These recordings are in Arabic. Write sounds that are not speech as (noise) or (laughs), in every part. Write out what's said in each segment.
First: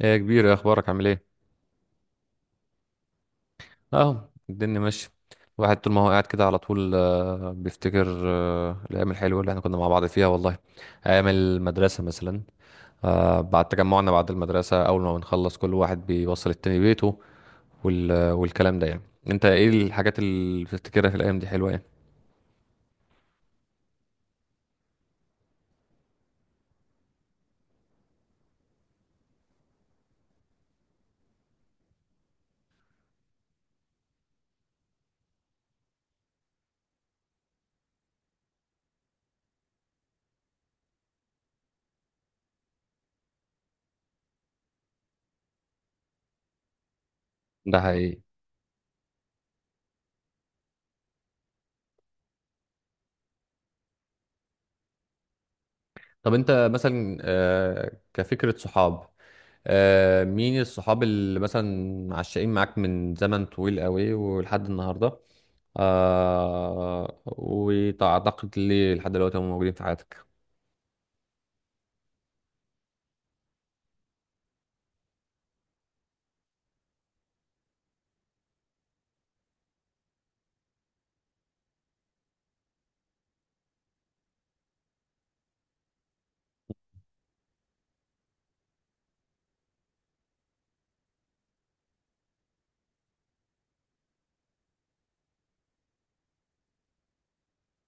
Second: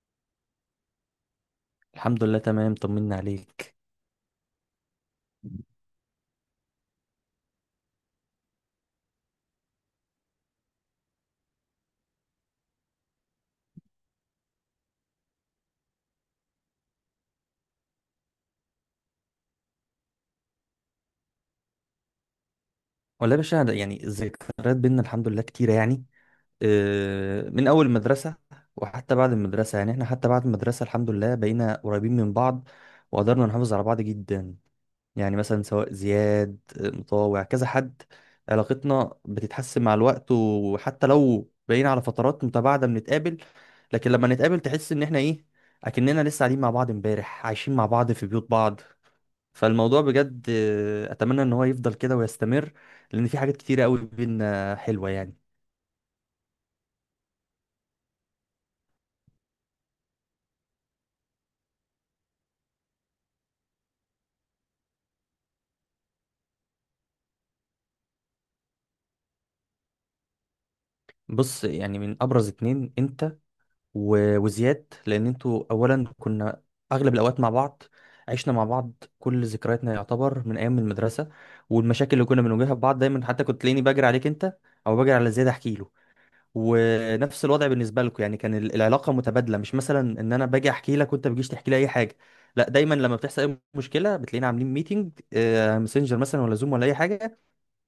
ايه يا كبير يا اخبارك عامل ايه؟ الحمد لله، تمام، طمنا عليك. اهو الدنيا ماشيه. الواحد طول ما هو قاعد كده على طول بيفتكر الايام الحلوه اللي احنا كنا مع بعض فيها والله، ايام المدرسه مثلا. بعد تجمعنا بعد المدرسه اول ما بنخلص كل واحد بيوصل التاني بيته والكلام ده يعني. انت ايه الحاجات اللي بتفتكرها في الايام دي حلوه يعني؟ والله يا باشا، يعني الذكريات بينا الحمد لله كتيرة يعني. من أول المدرسة وحتى بعد المدرسة. يعني احنا حتى بعد المدرسة الحمد لله بقينا قريبين من بعض، وقدرنا نحافظ على بعض جدا. يعني مثلا سواء زياد، مطاوع، كذا حد علاقتنا بتتحسن مع الوقت، وحتى لو بقينا على فترات متباعدة بنتقابل. لكن لما نتقابل تحس إن احنا إيه، أكننا لسه قاعدين مع بعض امبارح، عايشين ده مع بعض حقيقي. في بيوت بعض. فالموضوع بجد، اتمنى ان هو يفضل كده ويستمر، لان في حاجات كتيره قوي بينا حلوه يعني. طب انت مثلا، كفكره صحاب، مين الصحاب اللي مثلا عشقين معاك من زمن طويل قوي ولحد النهارده؟ وأعتقد لي لحد دلوقتي هم موجودين في حياتك. بص، يعني من ابرز اتنين انت و- وزياد، لان انتوا اولا كنا اغلب الاوقات مع بعض، عشنا مع بعض، كل ذكرياتنا يعتبر من ايام المدرسه والمشاكل اللي كنا بنواجهها في بعض. دايما حتى كنت تلاقيني بجري عليك انت او بجري على زياد احكي له، ونفس الوضع بالنسبه لكم. يعني كان العلاقه متبادله، مش مثلا ان انا باجي احكي لك وانت بتجيش تحكي لي اي حاجه. لا، دايما لما بتحصل اي مشكله بتلاقينا عاملين ميتنج، مسنجر مثلا ولا زوم ولا اي حاجه،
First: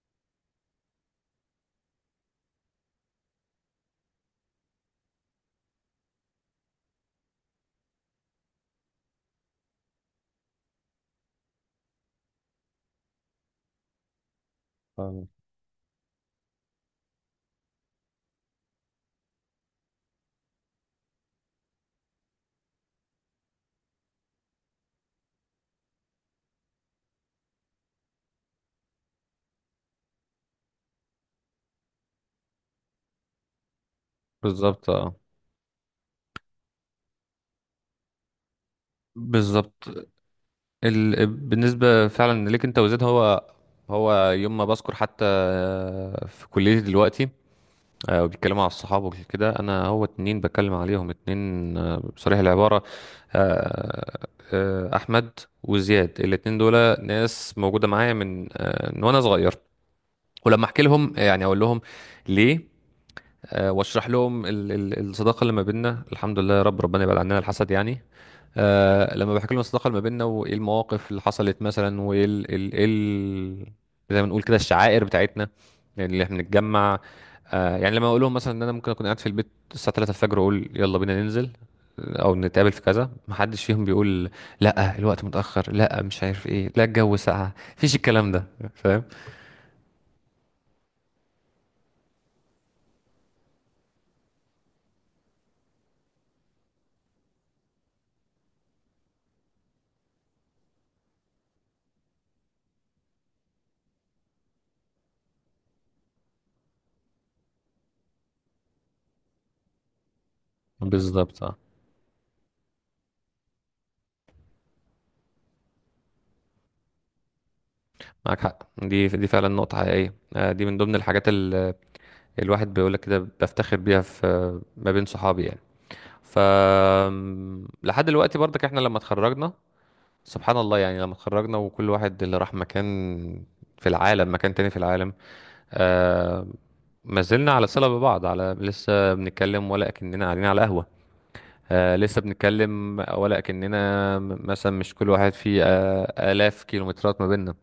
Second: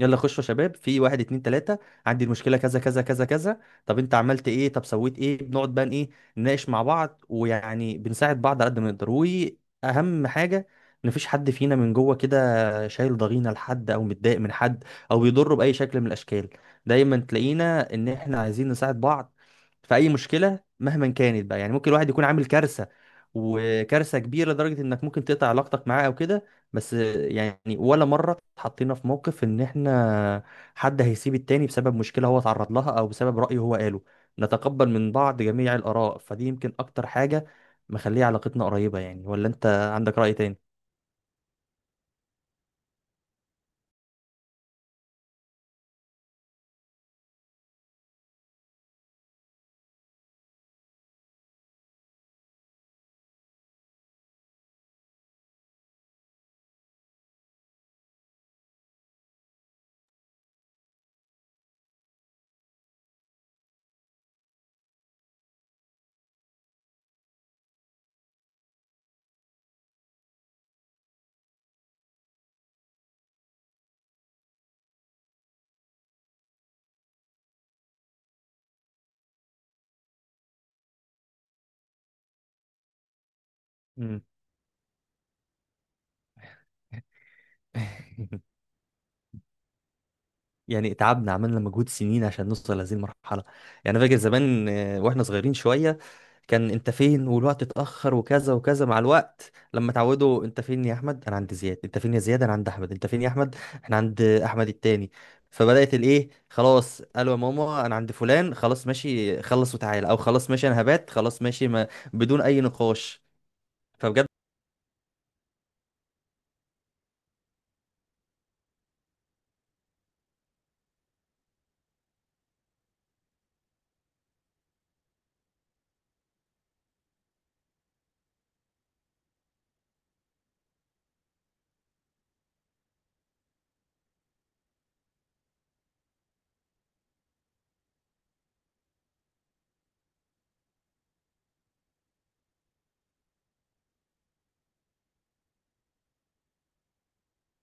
يلا خشوا يا شباب، في واحد اتنين تلاتة، عندي المشكلة كذا كذا كذا كذا، طب انت عملت ايه، طب سويت ايه، بنقعد بقى ايه، نناقش مع بعض. ويعني بنساعد بعض على قد ما نقدر، واهم حاجة ان مفيش حد فينا من جوه كده شايل ضغينة لحد او متضايق من حد او فاهم. بيضره بأي شكل من الاشكال. دايما تلاقينا ان احنا عايزين نساعد بعض في اي مشكلة مهما كانت بقى. يعني ممكن الواحد يكون عامل كارثة وكارثة كبيرة لدرجة انك ممكن تقطع علاقتك معاه او كده، بس يعني ولا مرة اتحطينا في موقف ان احنا حد هيسيب التاني بسبب مشكلة هو اتعرض لها او بسبب رأي هو قاله. نتقبل بالظبط، من اه. بعض جميع الآراء، فدي يمكن اكتر حاجة مخليه علاقتنا قريبة يعني. ولا انت بالظبط. عندك رأي تاني؟ بالنسبة فعلا ليك انت وزيد، هو هو يوم ما بذكر حتى في كليتي دلوقتي، وبيتكلموا على الصحاب وكده، انا هو اتنين بتكلم عليهم اتنين، بصريح العبارة، آه، احمد وزياد الاتنين دول ناس موجودة معايا من، من وانا صغير. ولما احكي لهم يعني اقول لهم ليه، واشرح لهم الصداقه اللي ما بيننا الحمد لله، يا رب ربنا يبعد عننا الحسد يعني. لما بحكي لهم الصداقه اللي ما بيننا وايه المواقف اللي حصلت مثلا، وايه ال ال إيه ال، زي ما نقول كده الشعائر بتاعتنا، يعني اللي احنا بنتجمع. يعني لما اقول لهم مثلا ان انا ممكن اكون قاعد في البيت الساعه 3 الفجر، واقول يلا بينا ننزل او نتقابل في كذا، محدش فيهم مم. بيقول لا الوقت متاخر، لا مش عارف ايه، لا الجو ساقع. مفيش الكلام ده. (laughs) فاهم. يعني تعبنا، عملنا مجهود سنين عشان نوصل لهذه المرحلة. يعني أنا فاكر زمان، واحنا صغيرين شوية، كان انت فين والوقت اتأخر وكذا وكذا. مع الوقت لما تعودوا، انت فين يا احمد؟ انا عند زياد. انت فين يا زياد؟ انا عند احمد. انت فين يا احمد؟ احنا عند احمد التاني. فبدأت الايه خلاص، قالوا يا ماما انا عند فلان، خلاص ماشي، خلص وتعالى، او خلاص ماشي انا هبات، بالظبط، خلاص اه. ماشي ما، بدون اي نقاش. فبجد، معاك حق، دي دي فعلا نقطة حقيقية. دي من ضمن الحاجات اللي الواحد بيقول لك كده بفتخر بيها في ما بين صحابي يعني. ف لحد دلوقتي برضك احنا لما اتخرجنا، سبحان الله يعني لما اتخرجنا وكل واحد اللي راح مكان في العالم، مكان تاني في العالم، آه، ما زلنا على صلة ببعض، على لسه بنتكلم ولا كأننا قاعدين على قهوة. لسه بنتكلم ولا كأننا مثلا مش كل واحد فيه آلاف كيلومترات ما بيننا.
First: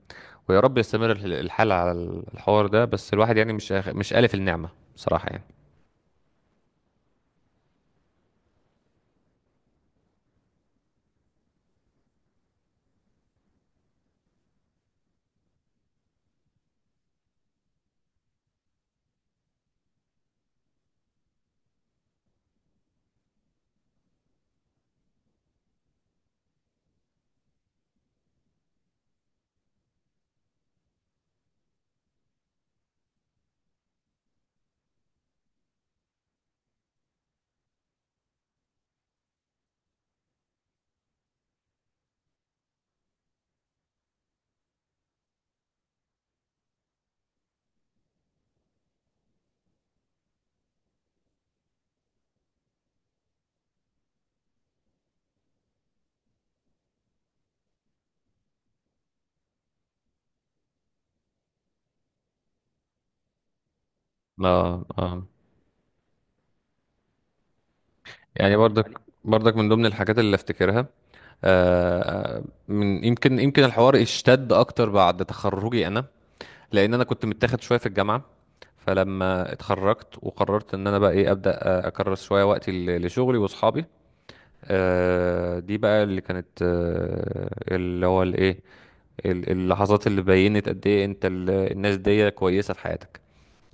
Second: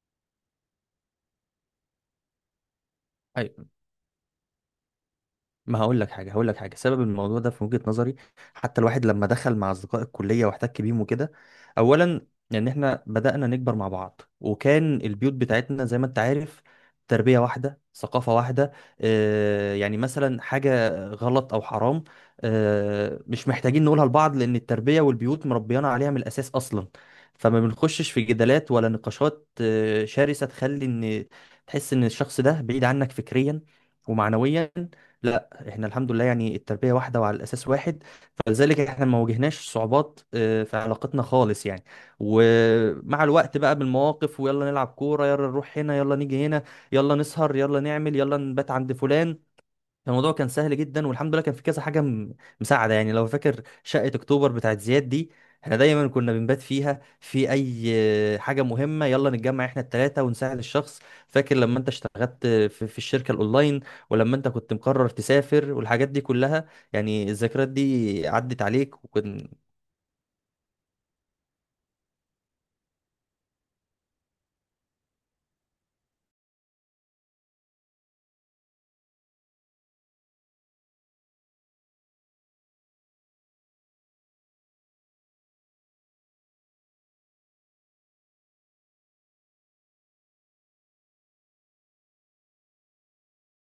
ويا رب يستمر الحال على الحوار ده، بس الواحد يعني مش أيوة. مش آلف النعمة بصراحة يعني. ما هقول لك حاجه، هقول لك حاجه، سبب الموضوع ده في وجهه نظري حتى الواحد لما دخل مع اصدقاء الكليه واحتك بيهم وكده، اولا ان احنا بدانا نكبر مع بعض، وكان البيوت بتاعتنا زي ما انت عارف، تربيه واحده، ثقافه واحده. آه، يعني مثلا حاجه غلط او حرام، آه، مش محتاجين نقولها لبعض، لان التربيه والبيوت مربيانا عليها من الاساس اصلا. فما بنخشش في جدالات ولا نقاشات شرسه تخلي ان تحس ان الشخص ده بعيد عنك فكريا ومعنويا. احنا الحمد لله يعني التربية واحدة وعلى الأساس واحد، فلذلك احنا ما واجهناش صعوبات في علاقتنا خالص يعني. ومع الوقت بقى بالمواقف، ويلا نلعب كورة، يلا نروح هنا، يلا نيجي هنا، يلا نسهر، يلا نعمل، يلا نبات عند فلان، الموضوع كان سهل جدا. والحمد لله كان في كذا حاجه مساعده يعني. لو فاكر شقه اكتوبر بتاعت زياد دي، احنا دايما كنا بنبات فيها في اي حاجه مهمه، يلا نتجمع احنا التلاته ونساعد الشخص. فاكر لما انت اشتغلت في الشركه الاونلاين، ولما انت كنت اه مقرر اه. تسافر والحاجات دي كلها، يعني الذكريات دي يعني عدت برضك عليك وكنت. برضك من ضمن الحاجات اللي افتكرها. آه، من يمكن الحوار اشتد اكتر بعد تخرجي انا، لان انا كنت متاخد شويه في الجامعه. فلما اتخرجت وقررت ان انا بقى ايه، ابدا اكرس شويه وقتي لشغلي واصحابي. دي بقى اللي كانت، اللي هو الايه، اللحظات اللي بينت قد ايه انت الناس دي كويسه في حياتك.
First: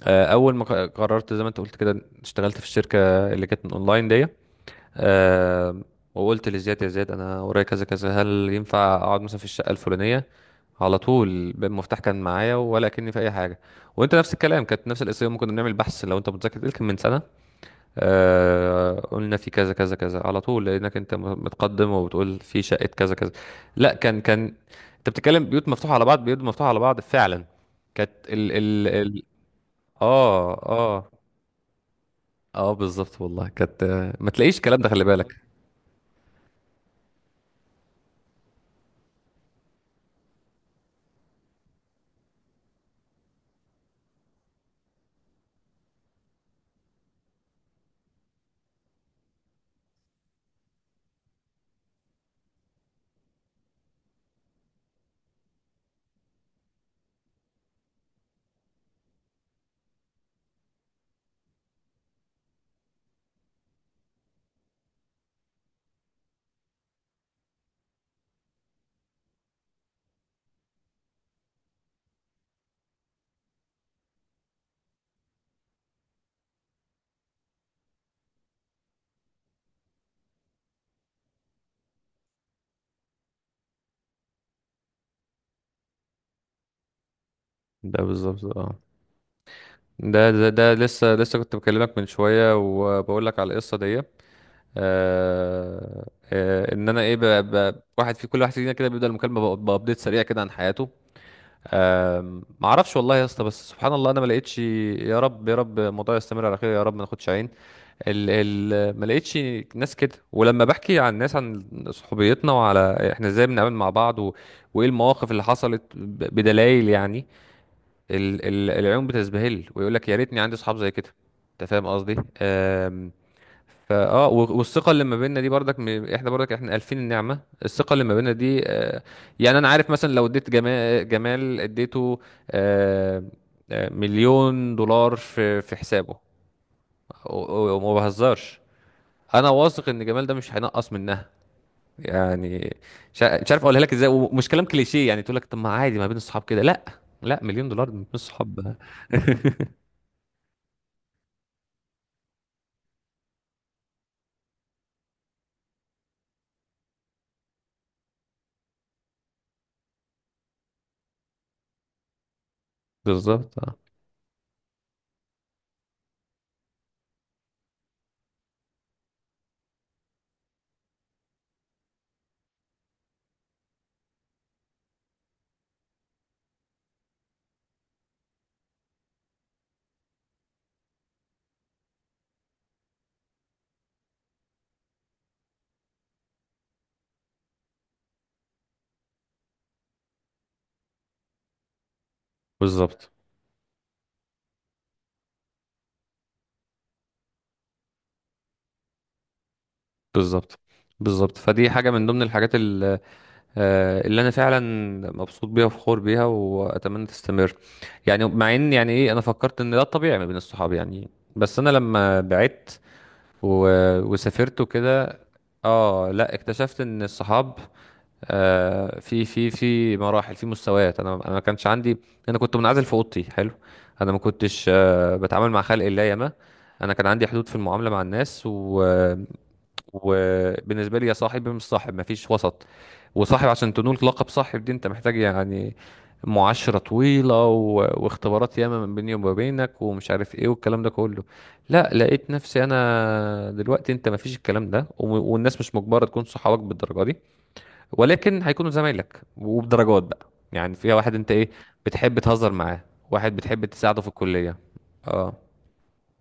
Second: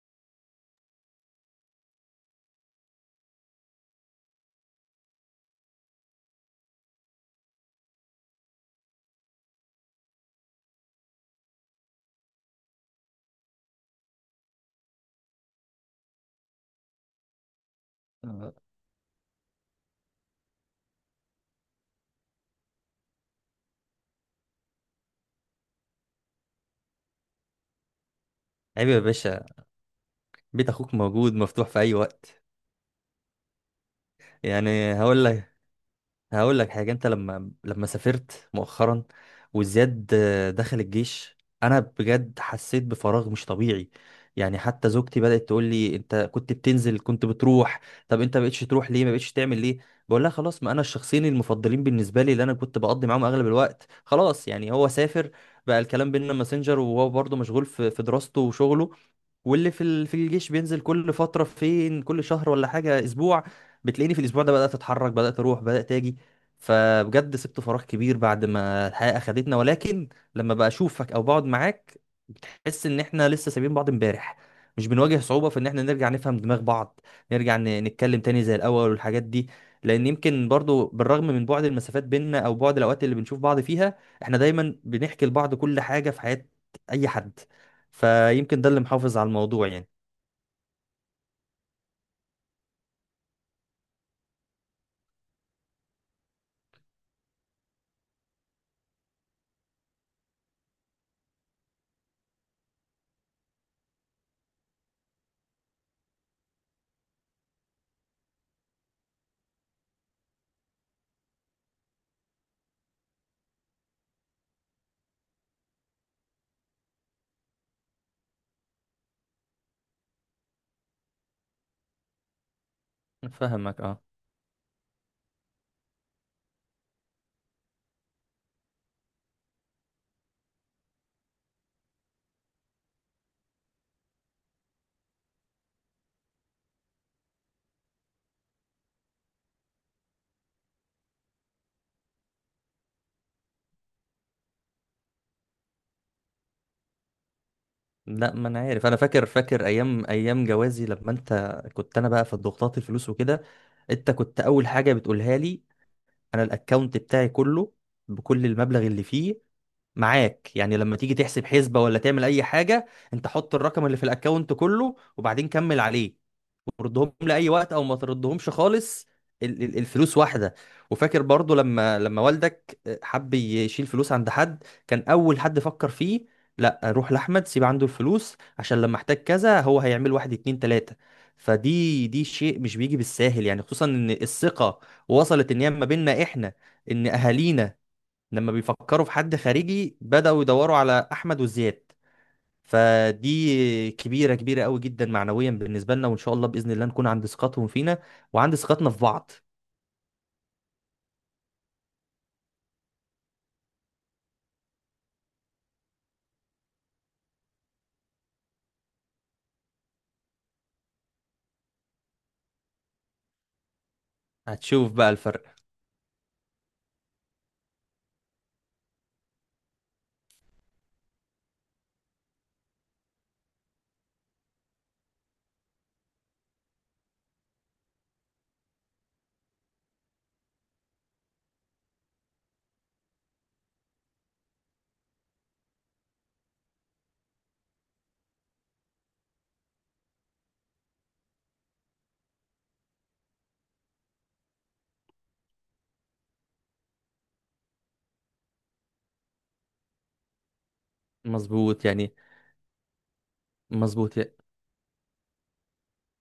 اول ما قررت زي ما انت قلت كده، اشتغلت في الشركه اللي كانت من اونلاين دي، آه، وقلت لزياد يا زياد انا ورايا كذا كذا، هل ينفع اقعد مثلا في الشقه الفلانيه؟ على طول المفتاح كان معايا ولا كأني في اي حاجه. وانت نفس الكلام، كانت نفس القصه يوم ما كنا بنعمل بحث لو انت متذكر يمكن من سنه. آه قلنا في كذا كذا كذا على طول، لانك انت متقدم وبتقول في شقه كذا كذا. لا، كان انت بتتكلم، بيوت مفتوحه على بعض، بيوت مفتوحه على بعض فعلا. كانت ال ال عيب يا ال باشا، اه بيت اخوك اه. موجود مفتوح في اي وقت. اه بالظبط والله كانت. ما تلاقيش الكلام ده، يعني خلي هقول بالك. لك، هقول لك حاجة، انت لما سافرت مؤخرا وزياد، دخل الجيش، انا بجد حسيت بفراغ مش طبيعي. يعني حتى زوجتي بدأت تقول لي انت كنت بتنزل، كنت بتروح، طب انت ما بقتش تروح ليه؟ ما بقتش تعمل ليه؟ بقول لها خلاص، ما انا الشخصين المفضلين بالنسبة لي اللي انا كنت بقضي معاهم اغلب الوقت خلاص يعني، هو سافر، بقى الكلام بيننا ماسنجر، وهو برضه مشغول في دراسته وشغله، واللي في في الجيش بينزل كل فتره، فين كل شهر ولا حاجه، اسبوع بتلاقيني في الاسبوع ده بدات اتحرك، بدات اروح، بدات اجي. فبجد سبت فراغ كبير بعد ما الحياه اخدتنا، ولكن لما بشوفك او بقعد معاك احس ان احنا لسه سايبين بعض امبارح، مش بنواجه صعوبه في ان احنا نرجع نفهم دماغ بعض، نرجع نتكلم تاني زي الاول والحاجات دي. لان يمكن برضو بالرغم من بعد المسافات بيننا او بعد الاوقات اللي بنشوف بعض فيها، احنا دايما بنحكي لبعض كل حاجه في حياه اي حد، ده بالظبط، فيمكن ده اه. اللي محافظ على الموضوع يعني. ده لسه كنت بكلمك من شويه، وبقول لك على القصه دي. آه آه. ان انا ايه، واحد في كل واحد فينا كده بيبدا المكالمه بابديت سريع كده عن حياته. ما اعرفش والله يا اسطى، بس سبحان الله انا ما لقيتش، يا رب يا رب الموضوع يستمر على خير، يا رب ما ناخدش عين. ال ال ما لقيتش ناس كده. ولما بحكي عن الناس، عن صحوبيتنا، وعلى احنا ازاي بنتعامل مع بعض و... وايه المواقف اللي حصلت بدلائل يعني، ال ال العيون بتزبهل ويقول لك يا ريتني عندي اصحاب زي كده. انت فاهم قصدي. أم، فاهمك، اه. فاه. والثقه اللي ما بيننا دي برضك، احنا برضك احنا الفين النعمه. الثقه اللي ما بيننا دي، يعني انا عارف مثلا لو اديت جمال، جمال اديته, آه، مليون دولار في في حسابه وما بهزرش، انا واثق ان جمال ده مش هينقص منها يعني. مش مش عارف اقولها لك ازاي، ومش كلام كليشيه يعني تقول لك طب ما عادي ما بين الصحاب كده. لا، لا، مليون دولار مش لا، ما انا صحاب. عارف، انا فاكر، (laughs) فاكر ايام جوازي، لما انت كنت، انا بقى في ضغوطات الفلوس وكده، انت كنت اول حاجه بتقولها لي انا الاكونت بتاعي كله، بكل المبلغ اللي فيه، معاك. يعني لما تيجي تحسب حسبه ولا تعمل اي حاجه، انت حط بالظبط، اه. الرقم اللي في الاكونت كله وبعدين كمل عليه، ردهم لاي وقت او ما تردهمش خالص، الفلوس واحده. وفاكر برضو لما والدك حب يشيل فلوس عند حد، كان اول حد فكر فيه، لا روح لاحمد سيب عنده الفلوس، عشان لما احتاج كذا هو هيعمل واحد اتنين تلاته. فدي، دي شيء مش بيجي بالساهل يعني، خصوصا ان الثقه وصلت ان هي ما بيننا احنا ان اهالينا لما بيفكروا في حد خارجي بداوا يدوروا على احمد وزياد. بالظبط فدي كبيرة، كبيرة قوي جدا معنويا بالنسبة لنا، وإن شاء الله بإذن الله نكون عند ثقتهم فينا وعند ثقتنا في بعض. بالظبط بالظبط فدي حاجه من ضمن الحاجات اللي انا فعلا مبسوط بيها وفخور بيها واتمنى تستمر. يعني مع ان يعني ايه، انا فكرت ان ده الطبيعي ما بين الصحاب يعني. بس انا لما بعدت و... وسافرت هتشوف بقى وكده، الفرق. اه لا اكتشفت ان الصحاب في في في مراحل، في مستويات. انا ما كانش عندي، انا كنت منعزل في اوضتي حلو. انا ما كنتش بتعامل مع خلق الله ياما. انا كان عندي حدود في المعامله مع الناس، و وبالنسبه لي يا صاحب يا مش صاحب، مفيش وسط. وصاحب عشان تنول لقب صاحب دي، انت محتاج يعني معاشرة طويلة و... واختبارات ياما من بيني وما بينك ومش عارف ايه والكلام ده كله. لا لقيت نفسي انا دلوقتي، انت مفيش الكلام ده و... والناس مش مجبرة تكون صحابك بالدرجة دي، ولكن هيكونوا زمايلك وبدرجات بقى يعني، فيها واحد انت ايه مظبوط يعني. بتحب تهزر معاه، واحد بتحب تساعده في مظبوط الكلية. اه.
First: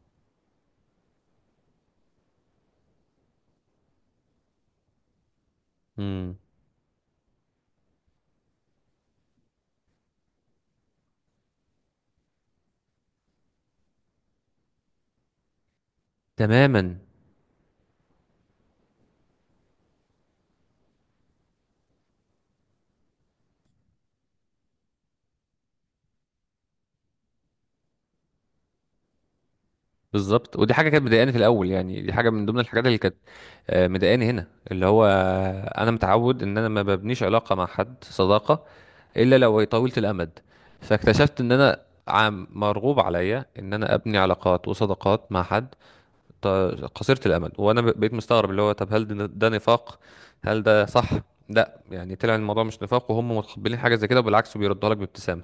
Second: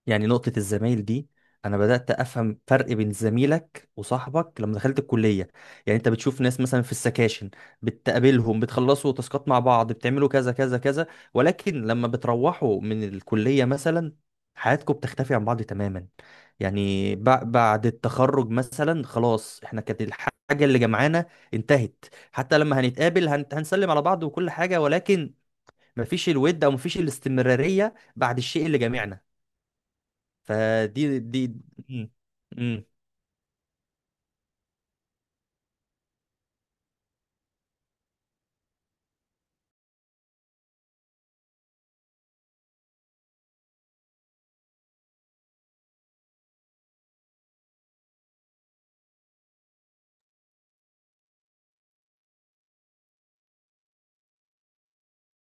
يعني. نقطة الزمايل دي، أنا بدأت أفهم فرق بين زميلك وصاحبك لما دخلت الكلية. يعني أنت امم. بتشوف ناس مثلا في السكاشن، بتقابلهم، بتخلصوا تاسكات مع بعض، بتعملوا كذا كذا كذا، ولكن لما بتروحوا من الكلية مثلا حياتكم بتختفي عن بعض تماما. تماما. يعني بعد التخرج مثلا خلاص، احنا كانت الحاجة اللي جمعانا انتهت. حتى لما هنتقابل هنسلم على بعض وكل حاجة، ولكن مفيش الود أو مفيش الاستمرارية بعد الشيء اللي جمعنا. بالظبط. ودي حاجه كانت فدي مضايقاني في دي الاول يعني، مم. دي حاجه من ضمن مم. الحاجات اللي كانت مضايقاني هنا، اللي هو انا متعود ان انا ما ببنيش علاقه مع حد صداقه الا لو هي طويله الامد. فاكتشفت ان انا عم مرغوب عليا ان انا ابني علاقات وصداقات مع حد ط- قصيره الامد. وانا بقيت مستغرب، اللي هو طب هل ده، نفاق؟ هل ده صح؟ لا يعني طلع الموضوع مش نفاق، وهم متقبلين حاجه زي كده وبالعكس بيردها لك بابتسامه.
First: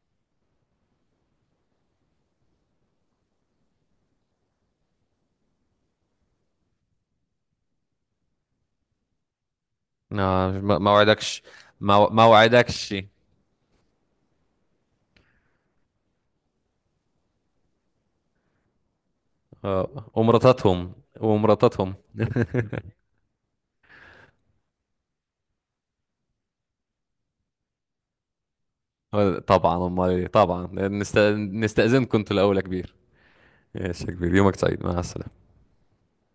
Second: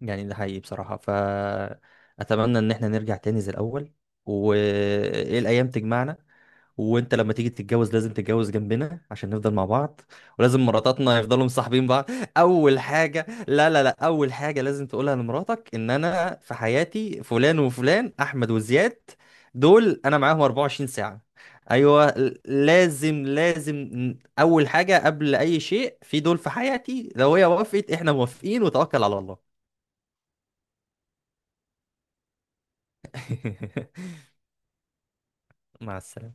يعني ده حقيقي بصراحة. فأتمنى إن احنا نرجع تاني زي الأول، وإيه الأيام تجمعنا، وانت لما تيجي تتجوز لازم تتجوز جنبنا عشان نفضل مع بعض، ما ولازم ما ما مراتاتنا وعدكش. يفضلوا مصاحبين بعض. ما اول وعدكش. حاجه، لا لا لا، اول حاجه لازم تقولها لمراتك ان انا في حياتي فلان وفلان، احمد وزياد، دول انا معاهم 24 ومراتاتهم. ساعه. ومراتاتهم. ايوه، لازم لازم اول حاجه قبل اي شيء في دول في حياتي. لو هي وافقت احنا موافقين، وتوكل على الله. طبعا، امال إيه؟ طبعا نستأذنكم انتوا الاول يا كبير. ماشي يا (laughs) كبير، يومك سعيد، مع السلامه. مع السلامه.